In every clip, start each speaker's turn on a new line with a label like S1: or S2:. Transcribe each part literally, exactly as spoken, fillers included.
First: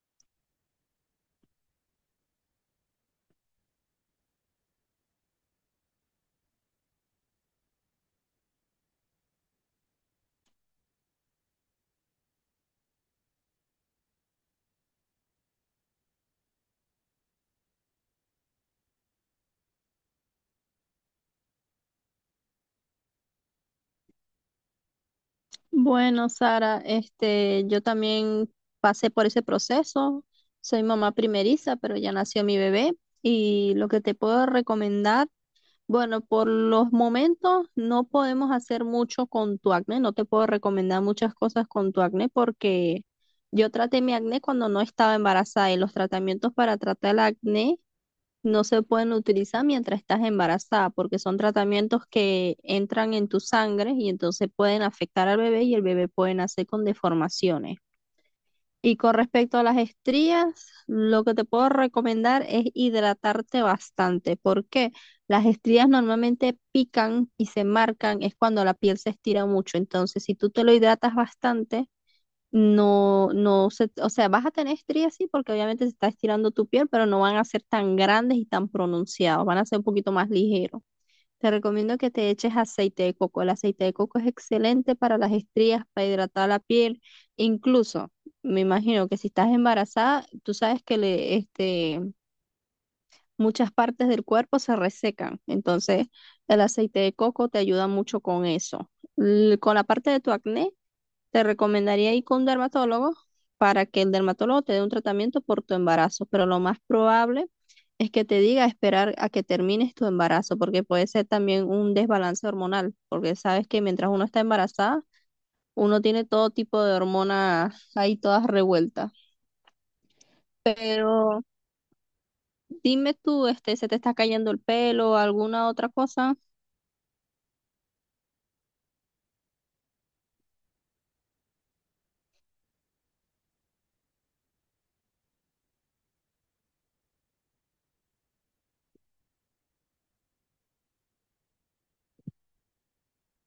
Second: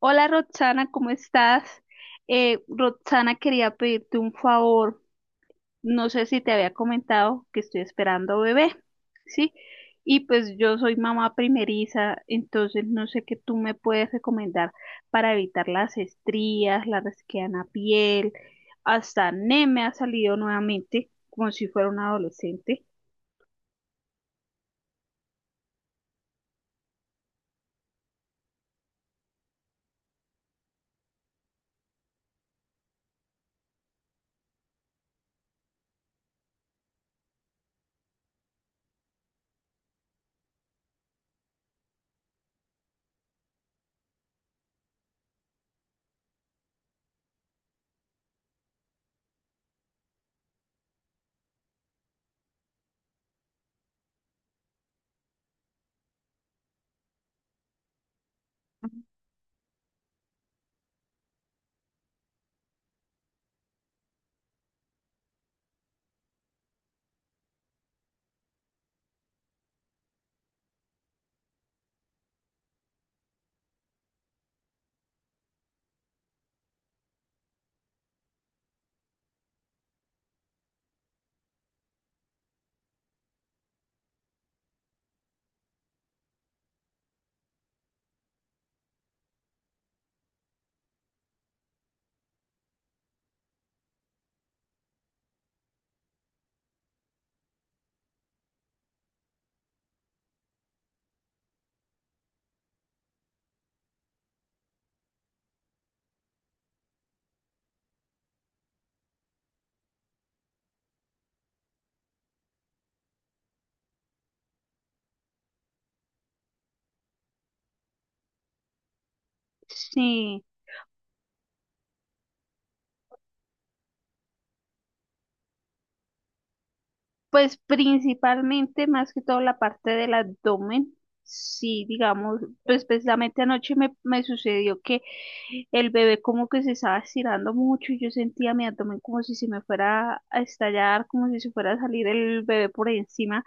S1: Hola Roxana, ¿cómo estás? Eh, Roxana, quería pedirte un favor. No sé si te había comentado que estoy esperando bebé, ¿sí? Y pues yo soy mamá primeriza, entonces no sé qué tú me puedes recomendar para evitar las estrías, la resequedad piel, hasta acné me ha salido nuevamente, como si fuera un adolescente.
S2: Bueno, Sara, este, yo también pasé por ese proceso. Soy mamá primeriza, pero ya nació mi bebé. Y lo que te puedo recomendar, bueno, por los momentos no podemos hacer mucho con tu acné. No te puedo recomendar muchas cosas con tu acné porque yo traté mi acné cuando no estaba embarazada y los tratamientos para tratar el acné no se pueden utilizar mientras estás embarazada, porque son tratamientos que entran en tu sangre y entonces pueden afectar al bebé y el bebé puede nacer con deformaciones. Y con respecto a las estrías, lo que te puedo recomendar es hidratarte bastante. ¿Por qué? Las estrías normalmente pican y se marcan, es cuando la piel se estira mucho. Entonces, si tú te lo hidratas bastante, no, no se, o sea, vas a tener estrías, sí, porque obviamente se está estirando tu piel, pero no van a ser tan grandes y tan pronunciados, van a ser un poquito más ligeros. Te recomiendo que te eches aceite de coco. El aceite de coco es excelente para las estrías, para hidratar la piel. Incluso, me imagino que si estás embarazada, tú sabes que le, este, muchas partes del cuerpo se resecan. Entonces, el aceite de coco te ayuda mucho con eso. L- con la parte de tu acné, te recomendaría ir con un dermatólogo para que el dermatólogo te dé un tratamiento por tu embarazo, pero lo más probable es que te diga esperar a que termines tu embarazo, porque puede ser también un desbalance hormonal, porque sabes que mientras uno está embarazada, uno tiene todo tipo de hormonas ahí todas revueltas.
S1: Sí.
S2: Pero dime tú, este, ¿se te está cayendo el pelo o alguna otra cosa?
S1: Pues principalmente, más que todo la parte del abdomen, sí, digamos, pues precisamente anoche me, me sucedió que el bebé como que se estaba estirando mucho y yo sentía mi abdomen como si se me fuera a estallar, como si se fuera a salir el bebé por encima,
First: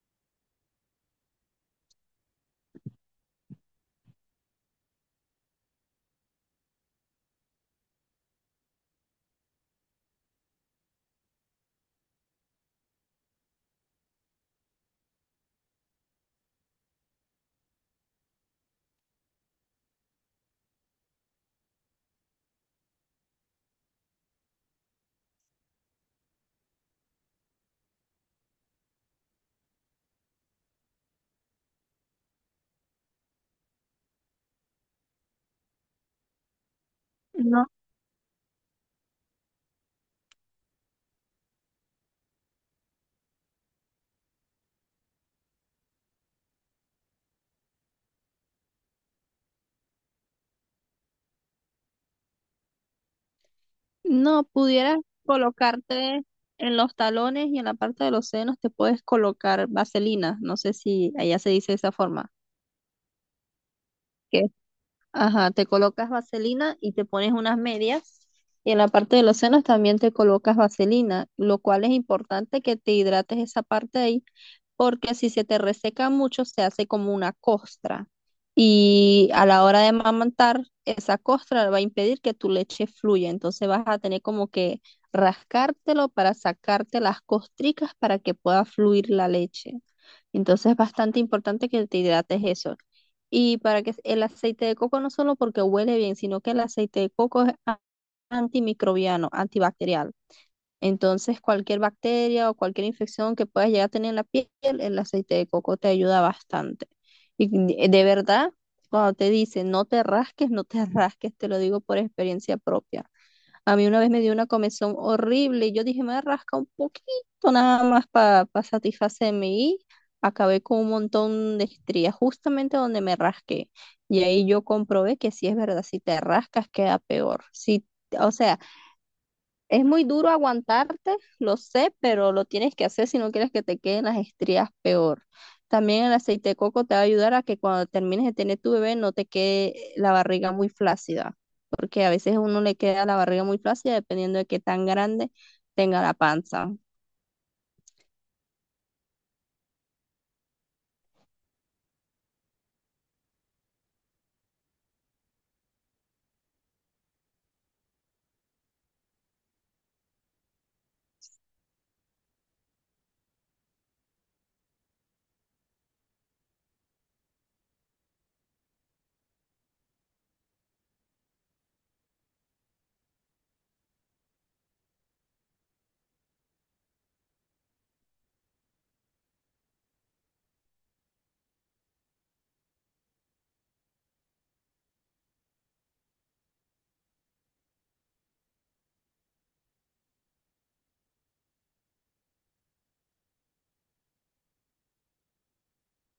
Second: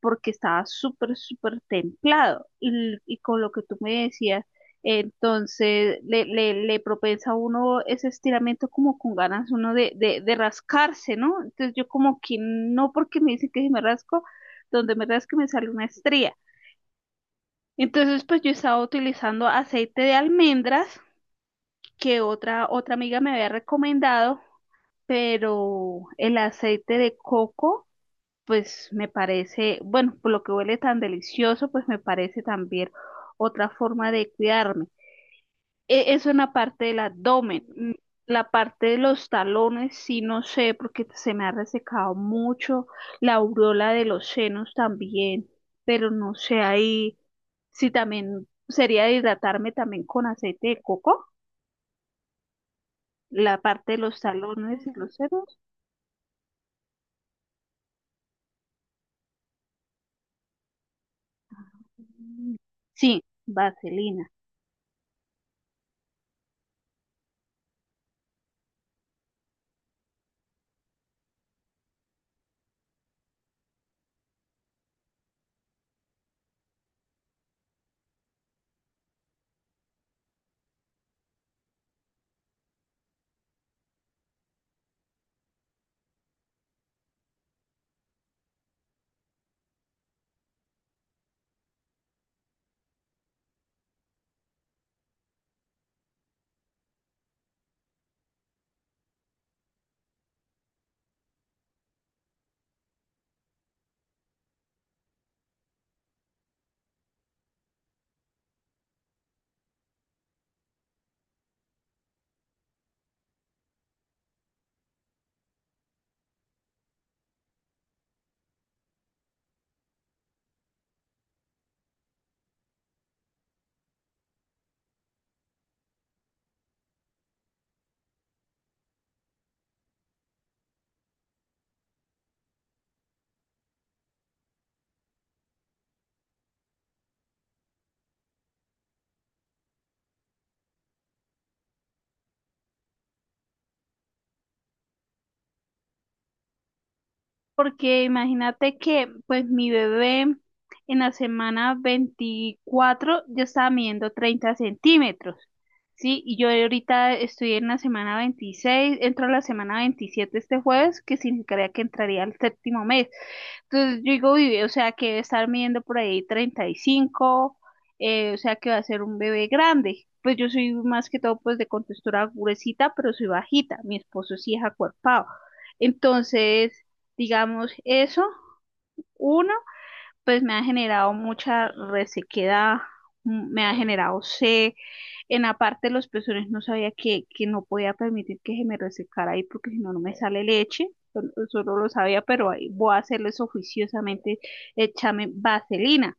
S1: porque estaba súper, súper templado. Y, y con lo que tú me decías, entonces le, le, le propensa a uno ese estiramiento como con ganas uno de, de, de rascarse, ¿no? Entonces yo como que no porque me dicen que si me rasco, donde me rasque me sale una estría. Entonces pues yo estaba utilizando aceite de almendras que otra, otra amiga me había recomendado, pero el aceite de coco pues me parece, bueno, por lo que huele tan delicioso, pues me parece también otra forma de cuidarme. e- eso en la parte del abdomen. Mm, La parte de los talones, sí, no sé, porque se me ha resecado mucho. La aureola de los senos también, pero no sé ahí si también sería hidratarme también con aceite de coco, la parte de los
S2: No,
S1: talones y
S2: pudieras
S1: los senos.
S2: colocarte en los talones y en la parte de los senos te puedes colocar vaselina. No sé si allá se dice de esa forma.
S1: Sí, vaselina.
S2: Que, ajá, te colocas vaselina y te pones unas medias. Y en la parte de los senos también te colocas vaselina, lo cual es importante que te hidrates esa parte ahí porque si se te reseca mucho se hace como una costra y a la hora de amamantar esa costra va a impedir que tu leche fluya, entonces vas a tener como que rascártelo para sacarte las costricas para que pueda fluir la leche. Entonces es bastante importante que te hidrates eso. Y para que el aceite de coco no solo porque huele bien, sino que el aceite de coco es a- antimicrobiano, antibacterial. Entonces, cualquier bacteria o cualquier infección que puedas llegar a tener en la piel, el aceite de coco te ayuda bastante. Y de de verdad, cuando te dicen no te rasques, no te rasques, te lo digo por experiencia propia. A mí una vez me dio una comezón horrible y yo dije, me voy a rascar un poquito nada más para satisfacerme y acabé con un montón de estrías justamente donde me rasqué. Y ahí yo comprobé que si es verdad, si te rascas queda peor. Si, o sea, es muy duro aguantarte, lo sé, pero lo tienes que hacer si no quieres que te queden las estrías peor. También el aceite de coco te va a ayudar a que cuando termines de tener tu bebé no te quede eh, la barriga muy flácida, porque a veces a uno le queda la barriga muy flácida dependiendo de qué tan grande tenga la panza.
S1: Porque imagínate que pues mi bebé en la semana veinticuatro ya estaba midiendo treinta centímetros, ¿sí? Y yo ahorita estoy en la semana veintiséis, entro a la semana veintisiete este jueves, que significaría que entraría al séptimo mes. Entonces yo digo, vive, o sea que debe estar midiendo por ahí treinta y cinco, eh, o sea que va a ser un bebé grande. Pues yo soy más que todo pues de contextura gruesita, pero soy bajita. Mi esposo sí es acuerpado. Entonces, digamos eso, uno pues me ha generado mucha resequedad, mm, me ha generado sed. En la parte de los pezones no sabía que, que no podía permitir que se me resecara ahí porque si no, no me sale leche. Sol- Solo lo sabía, pero ahí voy a hacerles oficiosamente, échame vaselina.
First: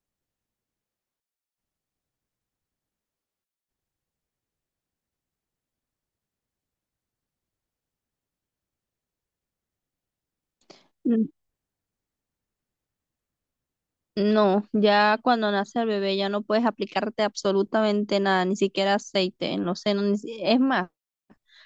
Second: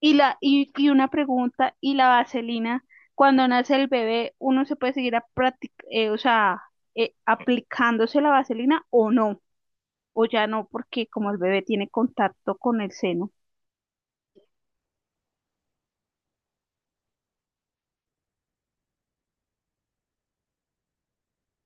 S1: Y, la, y, y una pregunta, ¿y la vaselina, cuando nace el bebé, uno se puede seguir a practic- eh, o sea, eh, aplicándose la vaselina o no? ¿O ya no, porque
S2: Mm.
S1: como el bebé tiene contacto con el seno?
S2: No, ya cuando nace el bebé ya no puedes aplicarte absolutamente nada, ni siquiera aceite en los senos. Ni si- Es más.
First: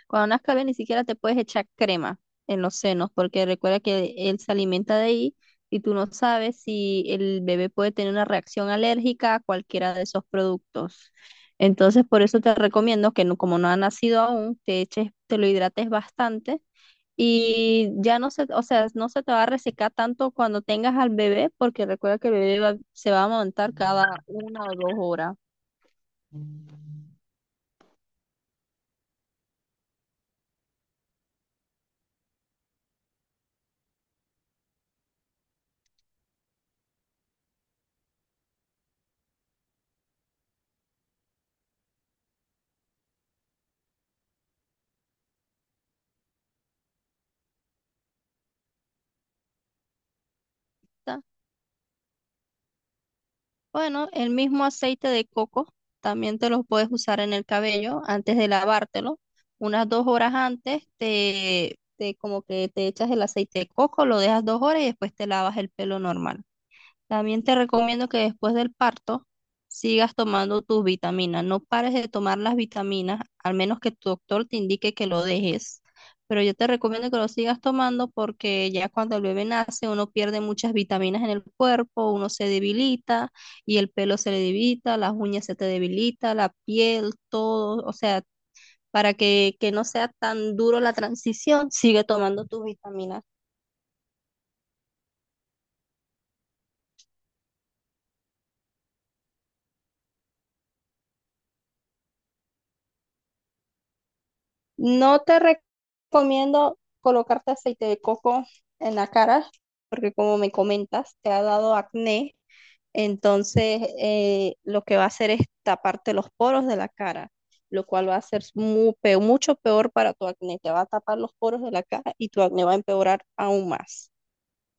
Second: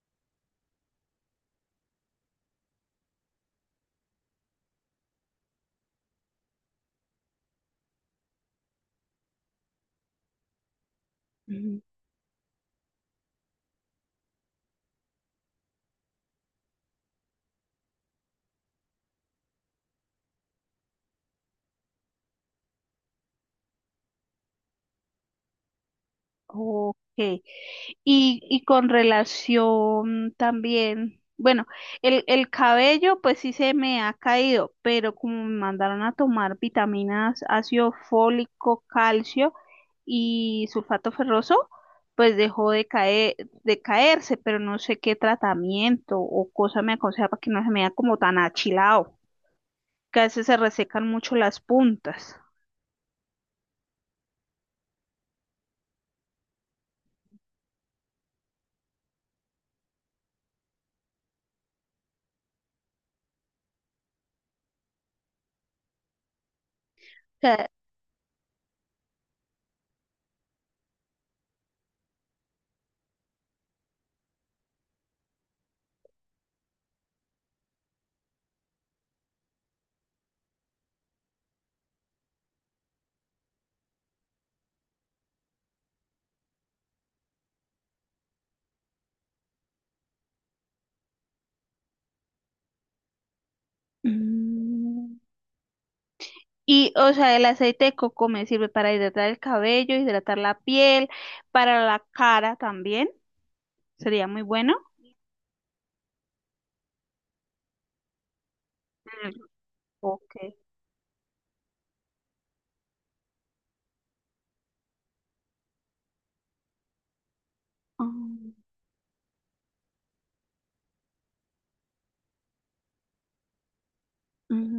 S2: Cuando nazca bien, ni siquiera te puedes echar crema en los senos, porque recuerda que él se alimenta de ahí y tú no sabes si el bebé puede tener una reacción alérgica a cualquiera de esos productos.
S1: Ujú.
S2: Entonces, por eso te recomiendo que no, como no ha nacido aún, te eches, te lo hidrates bastante y ya no se, o sea, no se te va a resecar tanto cuando tengas al bebé, porque recuerda que el bebé va- se va a montar cada una o dos horas.
S1: Ok. Y, y con relación también, bueno, el, el cabello pues sí se me ha caído, pero como me mandaron a tomar vitaminas, ácido fólico, calcio y sulfato ferroso, pues dejó de caer, de caerse, pero no sé qué tratamiento o cosa me aconseja para que no se me vea como tan achilado, que a veces se resecan mucho las puntas.
S2: Bueno, el mismo aceite de coco también te lo puedes usar en el cabello antes de lavártelo. Unas dos horas antes te, te como que te echas el aceite de coco, lo dejas dos horas y después te lavas el pelo normal. También te
S1: Ca-
S2: recomiendo que después del parto sigas tomando tus vitaminas. No pares de tomar las vitaminas, al menos que tu doctor te indique que lo dejes. Pero yo te recomiendo que lo sigas tomando porque ya cuando el bebé nace uno pierde muchas vitaminas en el cuerpo, uno se debilita y el pelo se le debilita, las uñas se te debilita, la piel, todo. O sea, para que, que no sea tan duro la transición, sigue tomando tus vitaminas.
S1: Mm. Y, o sea, el aceite de coco me sirve para hidratar el cabello, hidratar la piel, para la cara también. Sería muy bueno.
S2: No te recomiendo colocarte aceite de coco en la
S1: Mm,
S2: cara, porque
S1: ok.
S2: como me comentas, te ha dado acné. Entonces, eh, lo que va a hacer es taparte los poros de la cara, lo cual va a ser
S1: Mm,
S2: mu- pe- mucho peor para tu acné. Te va a tapar los poros de la cara y tu acné va a empeorar aún más.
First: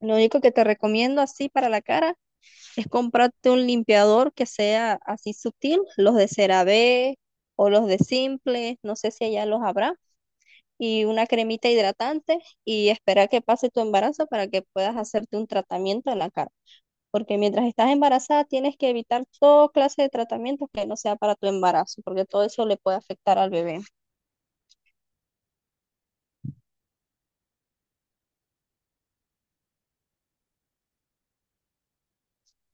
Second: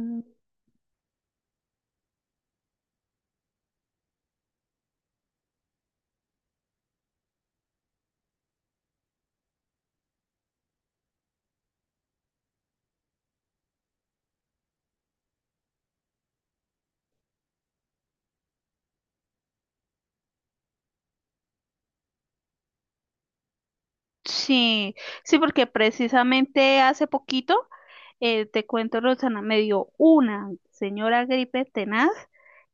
S2: Lo único que te recomiendo así para la cara es comprarte un limpiador que sea así sutil, los de CeraVe o los de Simple, no sé si allá los habrá, y una cremita hidratante y esperar que pase tu embarazo para que puedas hacerte un tratamiento en la cara. Porque mientras estás embarazada tienes que evitar toda clase de tratamientos que no sea para tu embarazo, porque todo eso le puede afectar al bebé.
S1: Sí, sí, porque precisamente hace poquito, eh, te cuento, Rosana, me dio una señora gripe tenaz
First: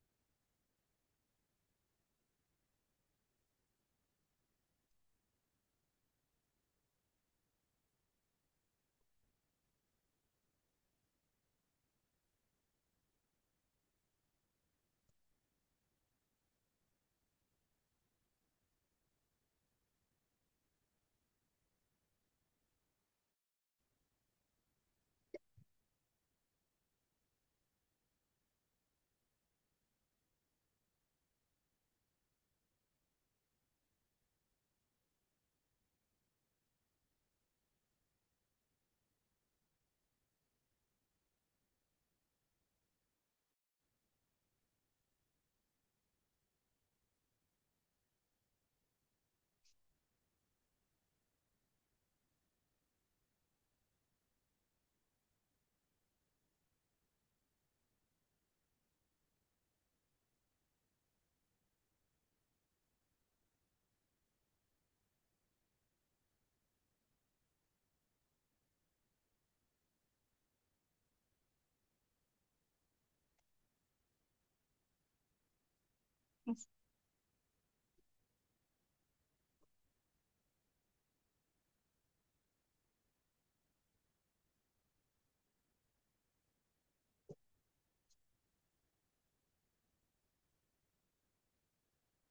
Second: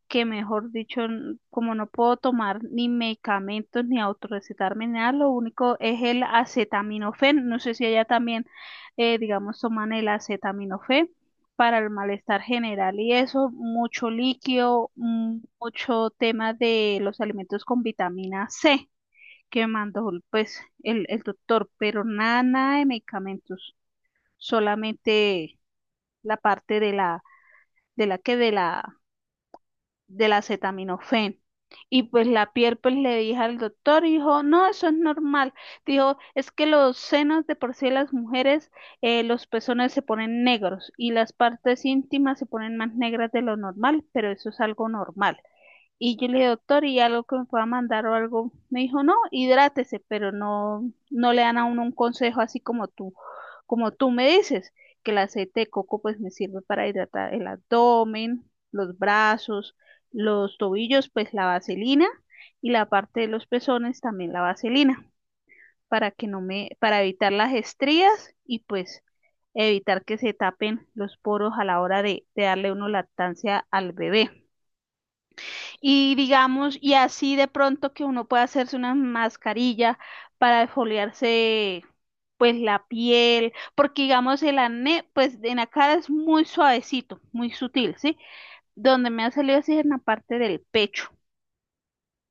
S1: que mejor dicho, n- como no puedo tomar ni medicamentos ni autorrecetarme ni nada, lo único es el acetaminofén. No sé si allá también, eh, digamos, toman el acetaminofén para el malestar general y eso, mucho líquido, mm, mucho tema de los alimentos con vitamina C que mandó pues el, el doctor, pero nada, nada de medicamentos, solamente la parte de la, de la que de la del acetaminofén. Y pues la piel pues le dije al doctor y dijo, no, eso es normal. Dijo, es que los senos de por sí de las mujeres, eh, los pezones se ponen negros y las partes íntimas se ponen más negras de lo normal, pero eso es algo normal. Y yo le dije, doctor, ¿y algo que me pueda mandar o algo? Me dijo, no, hidrátese, pero no, no le dan a uno un consejo así como tú, como tú me dices, que el aceite de coco pues me sirve para hidratar el abdomen, los brazos, los tobillos, pues la vaselina, y la parte de los pezones también la vaselina, para que no me, para evitar las estrías y pues evitar que se tapen los poros a la hora de, de darle uno lactancia al bebé. Y digamos, y así de pronto que uno puede hacerse una mascarilla para exfoliarse pues la piel, porque digamos el acné pues en la cara es muy suavecito, muy sutil, ¿sí? Donde me ha salido así es en la parte del pecho,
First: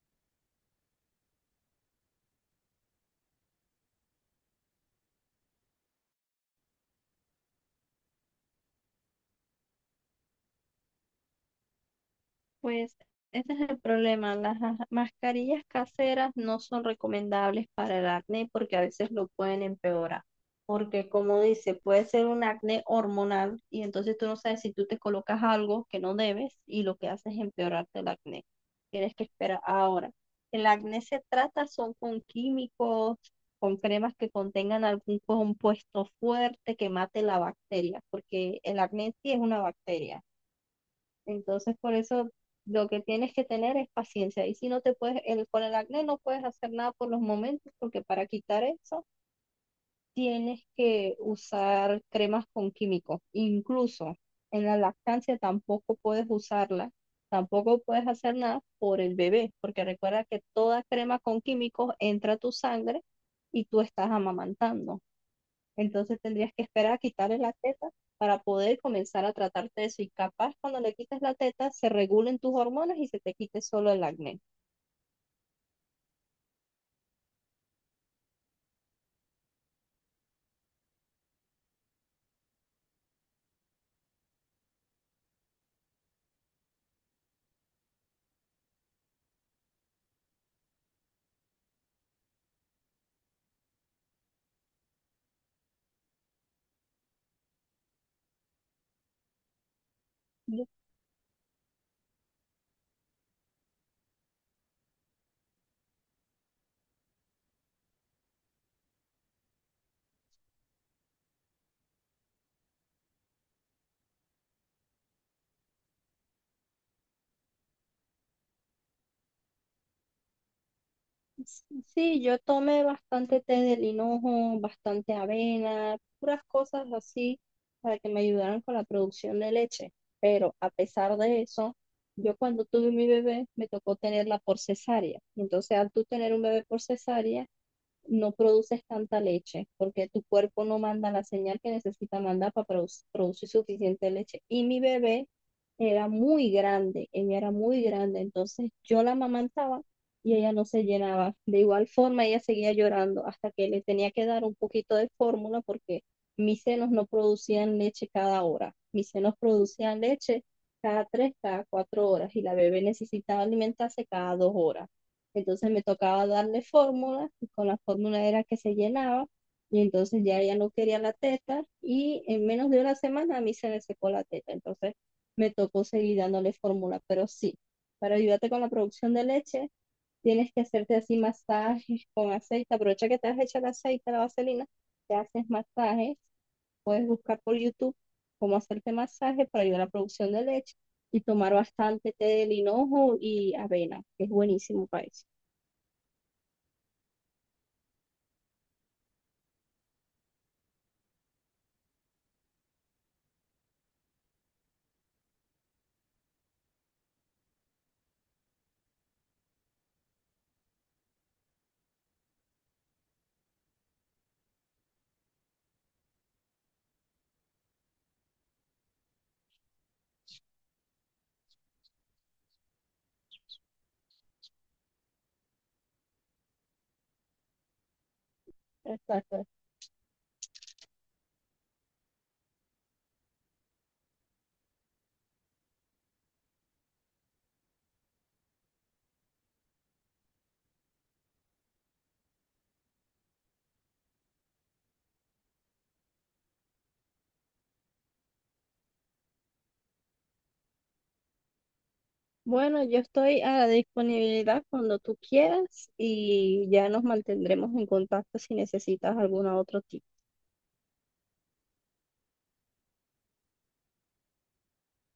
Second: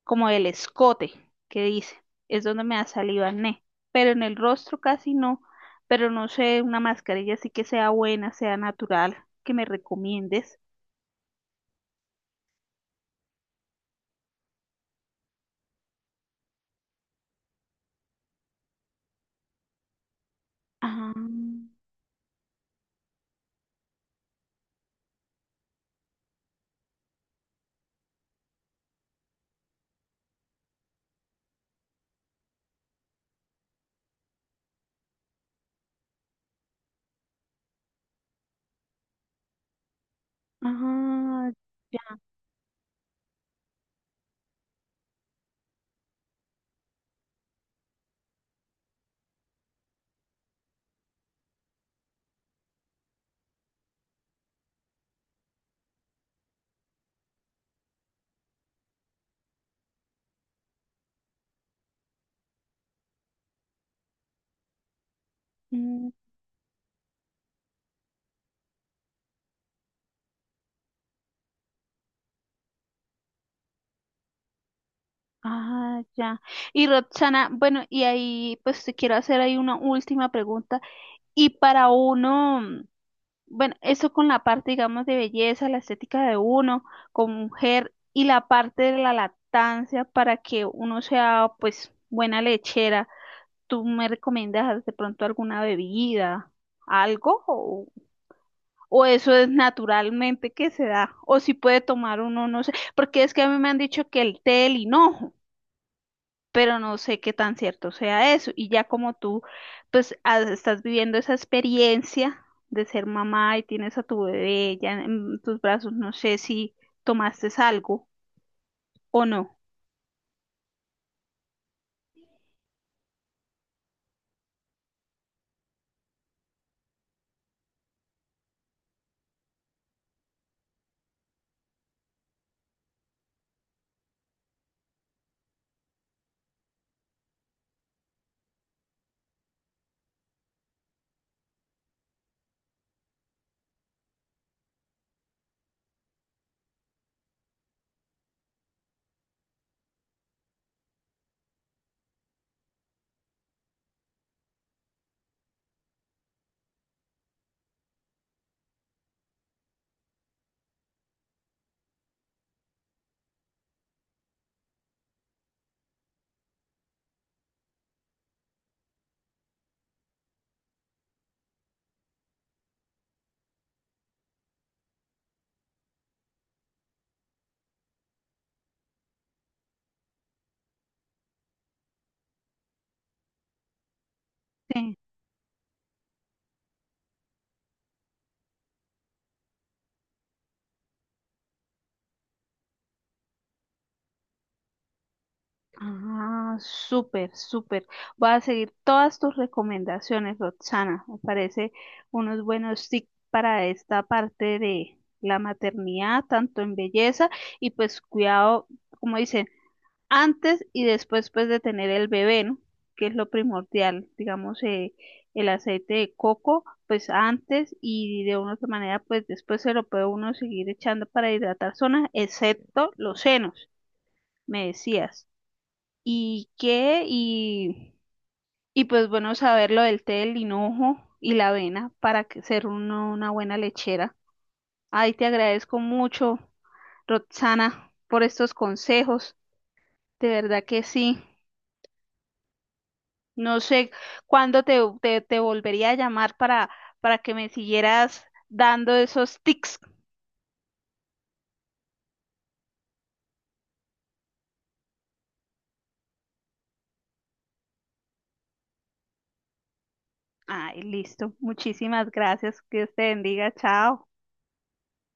S1: como el escote que dice, es donde me ha salido acné, pero en el rostro casi no, pero no sé, una mascarilla así que sea buena, sea natural, que me recomiendes.
S2: Pues ese es el problema. Las ja- mascarillas caseras no son recomendables para el acné porque a veces lo pueden empeorar. Porque
S1: Ah,
S2: como dice, puede ser un acné hormonal y entonces tú no sabes si tú te colocas algo que no debes y lo que haces es empeorarte el acné. Tienes que esperar. Ahora, el acné se trata son con químicos, con cremas que contengan algún compuesto fuerte que mate la bacteria, porque el acné en sí es una bacteria.
S1: ah,
S2: Entonces, por eso lo que tienes que tener es paciencia. Y si no te puedes, el, con el acné no puedes hacer nada por los momentos, porque para quitar eso tienes que usar cremas con químicos. Incluso en la lactancia tampoco puedes usarla, tampoco puedes hacer nada por el bebé, porque recuerda que toda crema con químicos entra a tu sangre y tú estás amamantando.
S1: ya.
S2: Entonces tendrías que esperar a quitarle la teta para poder comenzar a tratarte de eso. Y capaz cuando le quites la teta se regulen tus hormonas y se te quite solo el acné.
S1: Ah, ya. Y Roxana, bueno, y ahí pues te quiero hacer ahí una última pregunta. Y para uno, mm, bueno, eso con la parte, digamos, de belleza, la estética de uno como mujer y la parte de la lactancia para que uno sea pues buena lechera, ¿tú me recomiendas de pronto alguna bebida, algo? O, o eso es naturalmente
S2: Yo-
S1: que se da? O si puede tomar uno, no sé, porque es que a mí me han dicho que el té el hinojo, pero no sé qué tan cierto sea eso. Y ya como tú, pues ah, estás viviendo esa experiencia de ser mamá y tienes a tu bebé ya en tus brazos, no sé si tomaste algo o no.
S2: Sí, sí, yo tomé bastante té del hinojo, bastante avena, puras cosas así para que me ayudaran con la producción de leche. Pero a pesar de eso, yo cuando tuve mi bebé me tocó tenerla por cesárea. Entonces al tú tener un bebé por cesárea, no produces tanta leche porque tu cuerpo no manda la señal que necesita mandar para produ- producir suficiente leche. Y mi bebé era muy grande, ella era muy grande, entonces yo la amamantaba y ella no se llenaba. De igual forma, ella seguía llorando hasta que le tenía que dar un poquito de fórmula porque mis senos no producían leche cada hora, mis senos producían leche cada tres, cada cuatro horas y la bebé necesitaba alimentarse cada dos horas. Entonces me tocaba darle fórmulas y con la fórmula era que se llenaba y entonces ya ella no quería la teta y en menos de una semana a mí se me secó la teta. Entonces me tocó seguir dándole fórmula, pero sí, para ayudarte con la producción de leche tienes que hacerte así masajes con aceite. Aprovecha que te has hecho el aceite, la vaselina,
S1: Sí.
S2: te haces masajes, puedes buscar por YouTube cómo hacerte masaje para ayudar a la producción de leche y tomar bastante té de linojo y avena, que es buenísimo para eso.
S1: Ah, súper, súper. Voy a seguir todas tus recomendaciones, Roxana. Me parece unos buenos tips para esta parte de la maternidad, tanto en belleza y pues cuidado, como dicen, antes y después pues de tener el bebé, ¿no? Que es lo primordial, digamos, eh, el aceite de coco, pues antes y de una u otra manera, pues después se lo puede uno seguir echando para hidratar zonas, excepto los senos, me decías. ¿Y qué? Y, y pues bueno,
S2: Exacto.
S1: saber lo del té, el hinojo y la avena para que- ser uno una buena lechera. Ay, te agradezco mucho, Roxana, por estos consejos. De verdad que sí. No sé cuándo te, te, te volvería a llamar para, para que me siguieras dando esos tics.
S2: Bueno, yo estoy a la disponibilidad cuando tú quieras y ya nos mantendremos en contacto si necesitas algún otro tipo.
S1: Ay, listo. Muchísimas gracias. Dios te bendiga. Chao.